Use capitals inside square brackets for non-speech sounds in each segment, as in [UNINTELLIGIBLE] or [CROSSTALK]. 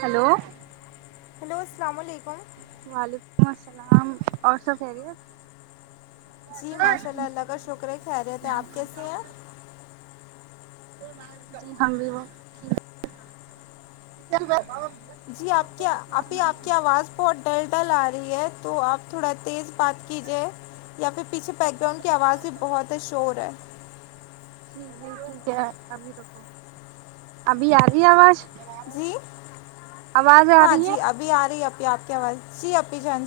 hello hello السلام علیکم وعلیکم السلام اور سب خیریت جی ماشاء اللہ اللہ کا شکر ہے خیریت ہے آپ کیسے ہیں جی ہم بھی وہ جی آپ کیا آپی آپ کی آواز بہت ڈل ڈل آ رہی ہے تو آپ تھوڑا تیز بات کیجے یا پھر پیچھے بیک گراؤنڈ کی آواز میں بھی بہت شور ہے جی جی ٹھیک ہے ابھی رکھو ابھی آ رہی ہے آواز جی آواز آ ہاں رہی ہے جی آ رہی ہے ابھی آپ کی آواز جی اپی جان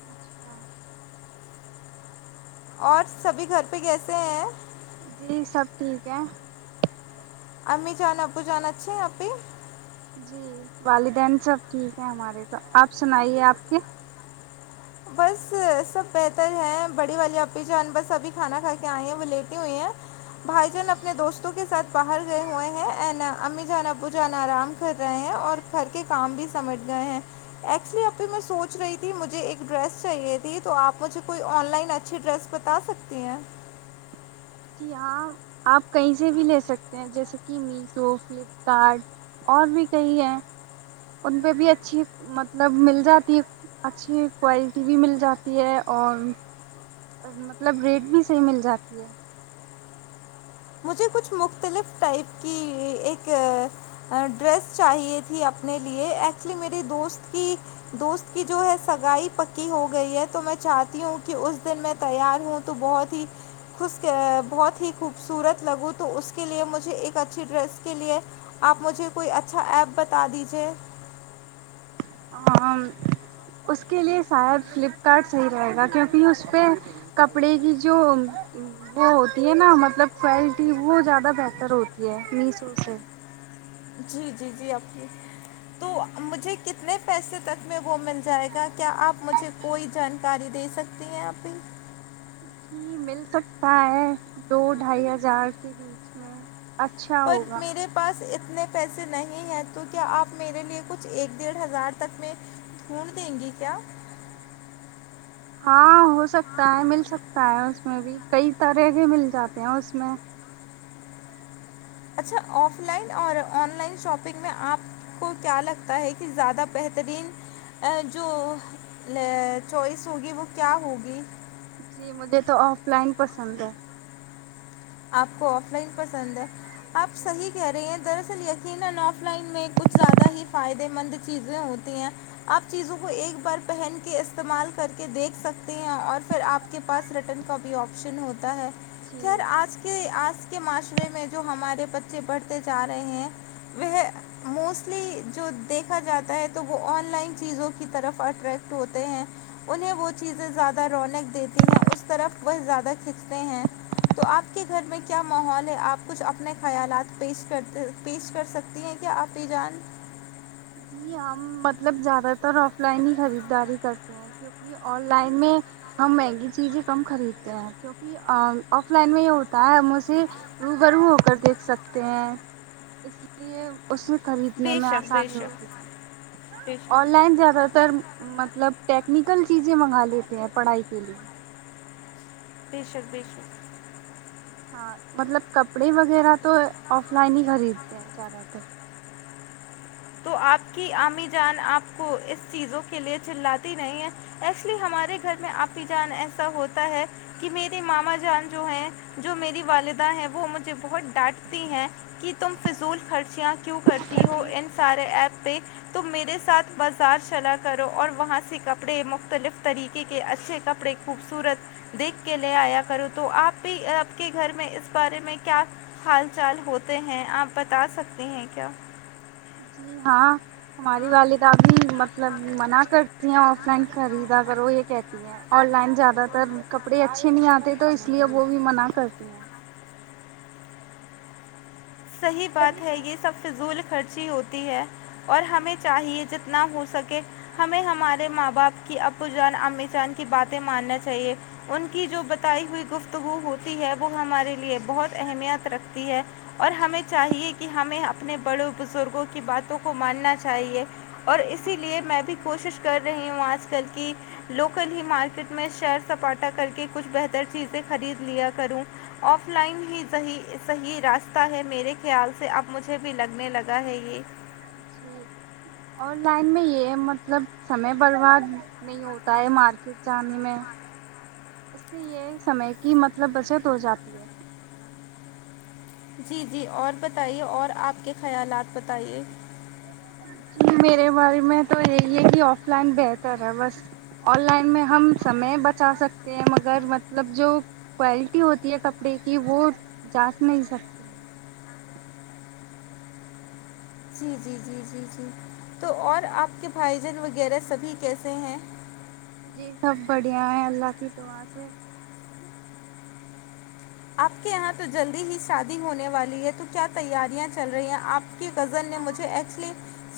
[INAUDIBLE] اور سبھی گھر پہ کیسے ہیں جی سب ٹھیک ہے امی جان ابو جان اچھے ہیں آپی جی والدین سب ٹھیک ہیں ہمارے تو آپ سنائیے آپ کے بس سب بہتر ہے بڑی والی آپی جان بس ابھی کھانا کھا کے آئے ہیں وہ لیٹے ہوئے ہیں بھائی جان اپنے دوستوں کے ساتھ باہر گئے ہوئے ہیں اینڈ امی جانا ابو جان آرام کر رہے ہیں اور گھر کے کام بھی سمیٹ گئے ہیں ایکچولی میں سوچ رہی تھی مجھے ایک ڈریس چاہیے تھی تو آپ مجھے کوئی آن لائن اچھی ڈریس بتا سکتی ہیں جی ہاں آپ کہیں سے بھی لے سکتے ہیں جیسے کہ میو سو پھر فلپکارڈ اور بھی کئی ہے ان پہ بھی اچھی مطلب مل جاتی اچھی کوالٹی بھی مل جاتی ہے اور اور مطلب ریٹ بھی صحیح مل جاتی ہے [INAUDIBLE] مجھے کچھ مختلف ٹائپ کی ایک ڈریس چاہیے تھی اپنے لیے ایکچولی میری دوست کی دوست کی جو ہے سگائی پکی ہو گئی ہے تو میں چاہتی ہوں کہ اس دن میں تیار ہوں تو بہت ہی خوش کے بہت ہی خوب سورت لگو تو اس کے لیے مجھے ایک اچھی ڈریس کے لیے آپ مجھے کوئی اچھا ایپ بتا دیجیے اس کے لیے شاید فلپ کارٹ صحیح رہے گا کیونکہ اس پہ کپڑے کی جو وہ ہوتی ہے نا مطلب کوالٹی وہ زیادہ بہتر ہوتی ہے میشو سے جی جی جی آپ کی تو مجھے کتنے پیسے تک میں وہ مل جائے گا کیا آپ مجھے کوئی جانکاری دے سک تی ہیں ابھی جی مل سکتا ہے دو ڈھائی ہزار کے بیچ میں اچھا پر ہوگا میرے پاس اتنے پیسے نہیں ہیں تو کیا آپ میرے لیے کچھ ایک ڈیڑھ ہزار تک میں خون دیں گی کیا ہاں ہو سکتا ہے مل سکتا ہے اس میں بھی کئی طرح کے مل جاتے ہیں اس میں اچھا آف لائن اور آن لائن شاپنگ میں آپ کو کیا لگتا ہے کہ زیادہ بہترین جو چوائس ہوگی وہ کیا ہوگی جی مجھے تو آف لائن پسند ہے آپ کو آف لائن پسند ہے آپ صحیح کہہ رہی ہیں دراصل یہ یقینا آف لائن میں کچھ زیادہ ہی فائدے مند چیزیں ہوتی ہیں آپ چیزوں کو ایک بار پہن کے استعمال کر کے دیکھ سکتے ہیں اور پھر آپ کو کے پاس ریٹرن کا بھی آپشن ہوتا ہے خیر جی آج کے کہ آج کے معاشرے میں جو ہمارے بچے پڑھتے جا رہے ہیں وہ موسٹلی جو دیکھا جاتا ہے تو وہ آن لائن چیزوں کی طرف اٹریکٹ ہوتے ہیں انہیں وہ چیزیں زیادہ رونق دیتی ہیں اس طرف وہ زیادہ کھنچتے ہیں تو آپ آپ کے گھر میں کیا ماحول ہے آپ کچھ اپنے خیالات پیش کرتے پیش کر سکتی ہیں کیا آپی جان جی ہم مطلب زیادہ تر آف لائن ہی خریداری کرتے ہیں کیوںکہ آن لائن میں ہم مہنگی چیزیں کم خریدتے ہیں کہ آف لائن میں یہ ہوتا ہے ہم اسے روبرو ہو کر دیکھ سکتے ہیں اس لیے اسے خریدنے میں آسانی ہوتی ہے اور وں لائن زیادہ تر مطلب ٹیکنیکل چیزیں منگا لیتے ہیں پڑھائی کے لیے بے شک بے شک ہاں مطلب کپڑے وغیرہ تو آف لائن ہی خریدتے ہیں زیادہ تر تو آپ کی عام جان آپ کو اس چیزوں کے لیے چلاتی نہیں ہے ایے ہمارے گھر میں آپی جان ایسا ہوتا ہے کہ میرے ماما جان جو ہے جو میری والدہ ہیں وہ مجھے بہت ڈانٹتی ہیں کہ تم فضول خرچیاں کیوں کرتی ہو ان سارے ایپ پہ تم میرے ساتھ بازار چلا کرو اور وہاں سے کپڑے مختلف طریقے کے اچھے کپڑے خوبصورت دیکھ کے لے آیا کرو تو آپ بھی آپ کے گھر میں اس بارے میں کیا حال چال ہوتے ہیں آپ بتا سکتے ہیں کیا جی ہاں ہماری والدہ بھی مطلب منع کر تی ہیں آف لائن خریدا کرو یہ کہتی ہیں آن لائن زیادہ تر کپڑے اچھے نہیں آتے تو اس لیے وہ بھی منع کرتی ہوں صحیح بات ہے یہ سب فضول خرچی ہوتی ہے اور ہمیں چاہیے جتنا ہو سکے ہمیں ہمارے ماں باپ کی ابو جان امی جان کی باتیں ماننا چاہیے ان کی جو بتائی ہوئی گفتگو ہوتی ہے وہ ہمارے لیے بہت اہمیت رکھتی ہے اور ہمیں چاہیے کہ ہمیں اپنے بڑوں بزرگوں کی باتوں کو ماننا چاہیے اور اسی لیے میں بھی کوشش کر رہی ہوں آج کل کی لوکل ہی مارکیٹ میں شیئر سپاٹا کر کے کچھ بہتر چیزیں خرید لیا کروں آف لائن ہی صحیح صحیح راس تا ہے میرے خیال سے اب مجھے بھی لگنے لگا ہے یہ جی آن لائن میں یہ مطلب سمے برباد نہیں ہوتا ہے مارکی کی چاندنی میں اس سے یہ سمے کی مطلب بچت ہو جاتی ہے جی جی اور بتائیے اور آپ کے خیالات بتائیے میرے بارے میں تو یہی ہے کہ آف لائن بہتر ہے بس آن لائن میں ہم سمے بچا سکتے ہیں مگر مطلب جو کوالٹی ہوتی ہے کپڑے کی وہ جانچ نہیں سکتی جی جی جی جی جی تو اور آپ کے بھائی جان وغیرہ سبھی کیسے ہیں جی سب بڑھیا ہے اللہ کی دعا سے آپ کے یہاں تو جلدی ہی شادی ہونے والی ہے تو کیا تیاریاں چل رہی ہیں آپ کہ کزن نے مجھے ایکچولی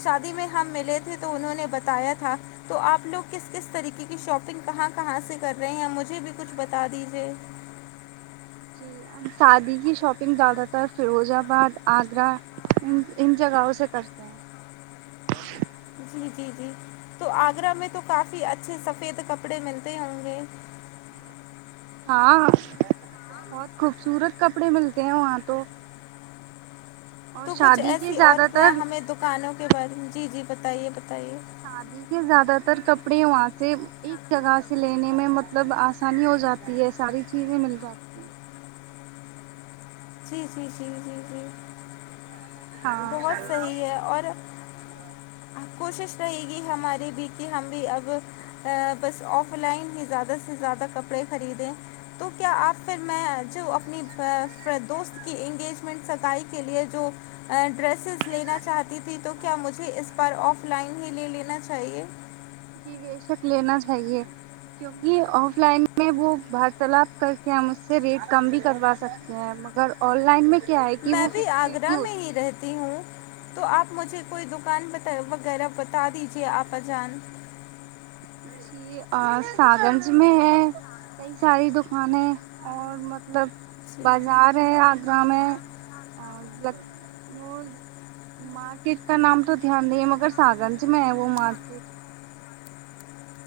شادی میں ہم ملے تھے تو انہوں نے بتایا تھا تو آپ لوگ کس کس طریقے کی شاپنگ کہاں کہاں سے کر رہے ہیں مجھے بھی کچھ بتا دیجیے شادی کی شاپنگ زیادہ تر فیروز آباد آگرہ ان ان جگہوں سے کرتے ہیں جی جی جی تو آگرہ میں تو کافی اچھے سفید کپڑے ملتے ہوں گے ہاں ہاں بہت خوبصورت کپڑے ملتے ہیں وہاں تو اور شادی کے زیادہ تر کانوں کے بارے میں جی جی بتائیے بتائیے شادی کے زیادہ تر کپڑے وہاں سے جگہ سے لینے میں مطلب آسانی ہو جاتی ہے ساری چیزیں مل جاتی ہیں جی جی جی جی جی ہاں بہت صحیح ہے اور کوشش رہے گی ہماری بھی کہ ہم بھی اب ا بس آف لائن ہی زیادہ سے زیادہ کپڑے خریدیں تو کیا آپ پھر میں جو اپنی دوست کی انگیجمنٹ سگائی کے لیے جو ڈریسز لینا چاہتی تھی تو کیا مجھے اس بار آف لائن ہی لے لینا چاہیے جی بے شک لینا چاہیے کیونکہ آف لائن میں وہ بارتالپ کر کے ہم اس سے ریٹ کم بھی کروا سکتے ہیں مگر آن لائن میں کیا ہے کہ میں وہ بھی فکس ریٹ آگرہ میں ہوتی ہی ہے رہتی ہوں تو آپ مجھے کوئی دکان وغیرہ بتا دیجیے آپاجان جی [UNINTELLIGIBLE] سا گنج میں ہے کئی ساری دکانیں اور مطلب جی بازار ہے گاؤں میں اور وہ مارکیٹ کا نام تو دھیان نہیں ہے مگر ساگنج میں ہے وہ مارکیٹ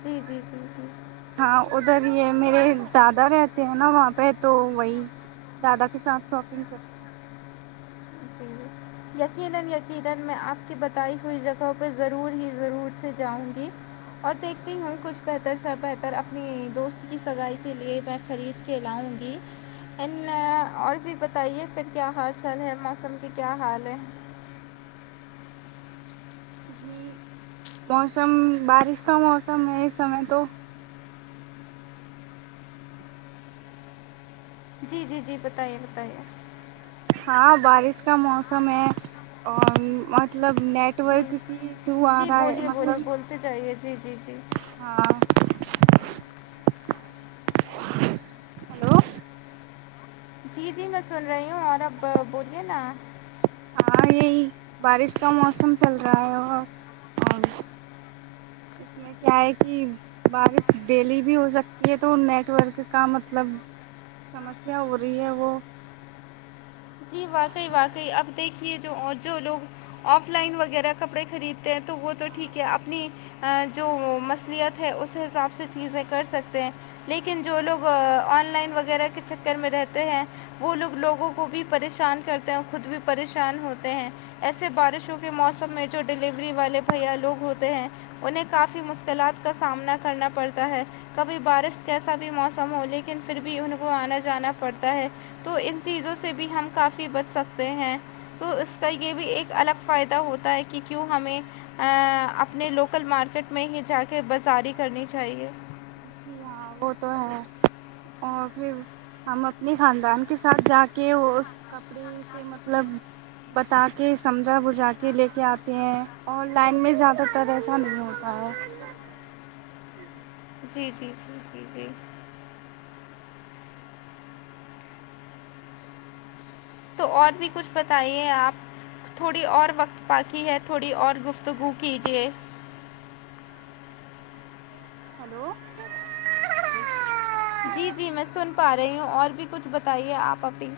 جی جی جی جی ہاں ادھر یہ میرے دادا رہتے ہیں نا وہاں پہ تو وہی دادا کے ساتھ شاپنگ کر یقینن یقینن میں آپ کی بتائی ہوئی جگہوں پہ ضرور ہی ضرور سے جاؤں گی اور دیکھتی ہوں کچھ بہتر سا بہتر اپنی دوست کی سگائی کے لیے میں خرید کھیلاؤں گی اور بھی بتائیے پھر کیا ہر سال ہے مس موسم کی کیا حال ہے جی موسم بارش کا موسم ہے اس سمے تو جی جی جی بتائیے بتائیے ہاں بارش کا موسم ہے اور مطلب نیٹ نیٹ جی ورک کی سو آ رہا ہے مطلب چاہیے جی جی جی ہاں ہلو جی جی میں سن رہی ہوں اور اب بولیے نا ہاں یہی بارش کا موسم چل رہا ہے اور اس میں کیا ہے کی بارش ڈیلی بھی ہو سکتی ہے تو نیٹ ورک کا مطلب سمسیا ہو رہی ہے وہ جی واقعی واقعی اب دیکھیے جو اور جو لوگ آف لائن وغیرہ کپڑے خریدتے ہیں تو وہ تو ٹھیک ہے اپنی جو مصلیت ہے اس حساب سے چیزیں کر سکتے ہیں لیکن جو لوگ آن لائن وغیرہ کے چکر میں رہتے ہیں وہ لوگ لوگوں کو کو بھی پریشان کرتے ہیں خود بھی پریشان ہوتے ہیں ایسے بارشوں کے موسم میں جو ڈیلیوری والے بھیا لوگ ہوتے ہیں انہیں کافی مشکلات کا سامنا کرنا پڑتا ہے کبھی بارش جیسا بھی موسم ہو لیکن پھر بھی ان کو آنا جانا پڑتا ہے تو ان چیزوں سے بھی ہم کافی بچ سکتے ہیں تو اس کا یہ بھی ایک الگ فائدہ ہوتا ہے کہ کیوں ہمیں ا اپنے لوکل مارکیٹ میں ہی جا کے بازاری کرنی چاہیے جی ہاں وہ تو ہے اور پھر ہم اپنے خاندان کے ساتھ جا کے وہ کپڑے اس مطلب بتا کے سمجھا بجھا کے لے کے آتے ہیں آن لائن میں زیادہ تر ایسا نہیں ہوتا ہے جی جی جی جی جی تو اور بھی کچھ بتائیے آپ تھوڑی اور وقت باقی ہے تھوڑی اور گفتگو کیجیے ہیلو جی جی میں سن پا رہی ہوں اور بھی کچھ بتائیے آپ اپنی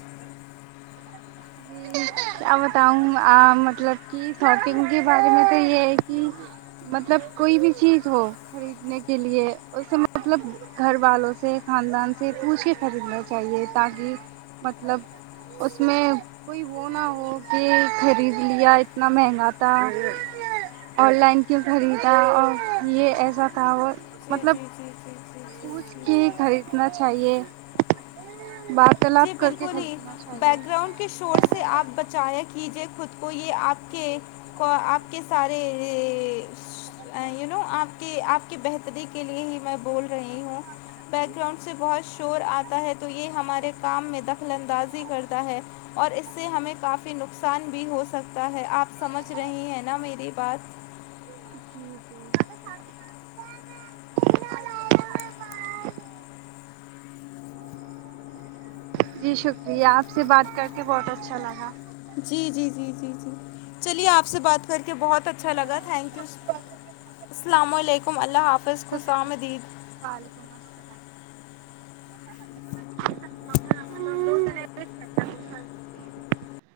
جی کیا بتاؤں آ مطلب کہ شاپنگ کے بارے میں تو یہ ہے کہ مطلب کوئی بھی چیز ہو خریدنے کے لیے اسے مطلب گھر والوں سے خاندان سے پوچھ کے خریدنا چاہیے تاکہ مطلب اس میں کوئی وہ نہ ہو اور پھر خرید لیا اتنا مہنگا تھا آن لائن کیوں خریدا اور یہ ایسا تھا وہ جی مطلب جی جی جی جی جی پوچھ جی کے جی خریدنا چاہیے جی باتالات بالکل ہی بیک گراؤنڈ کے شور سے آپ بچایا کیجیے خود کو یہ آپ کے کو آپ کے سارے یہ یہ یو نو آپ کے آپ کی بہتری کے لیے ہی میں بول رہی ہوں بیک گراؤنڈ سے بہت شور آتا ہے تو یہ ہمارے کام میں د اندازی کرتا ہے اور اس سے ہمیں کافی نقصان بھی ہو سکتا ہے آپ سمجھ رہی ہیں نا میری بات [INAUDIBLE] [INAUDIBLE] جی شکریہ آپ سے بات کر کے بہت اچھا لگا جی جی جی جی جی چلیے آپ سے بات کر کے بہت اچھا لگا تھینک یو السلام علیکم اللہ حافظ خوس شکریہ آمدید وعلیکم السلام [INAUDIBLE]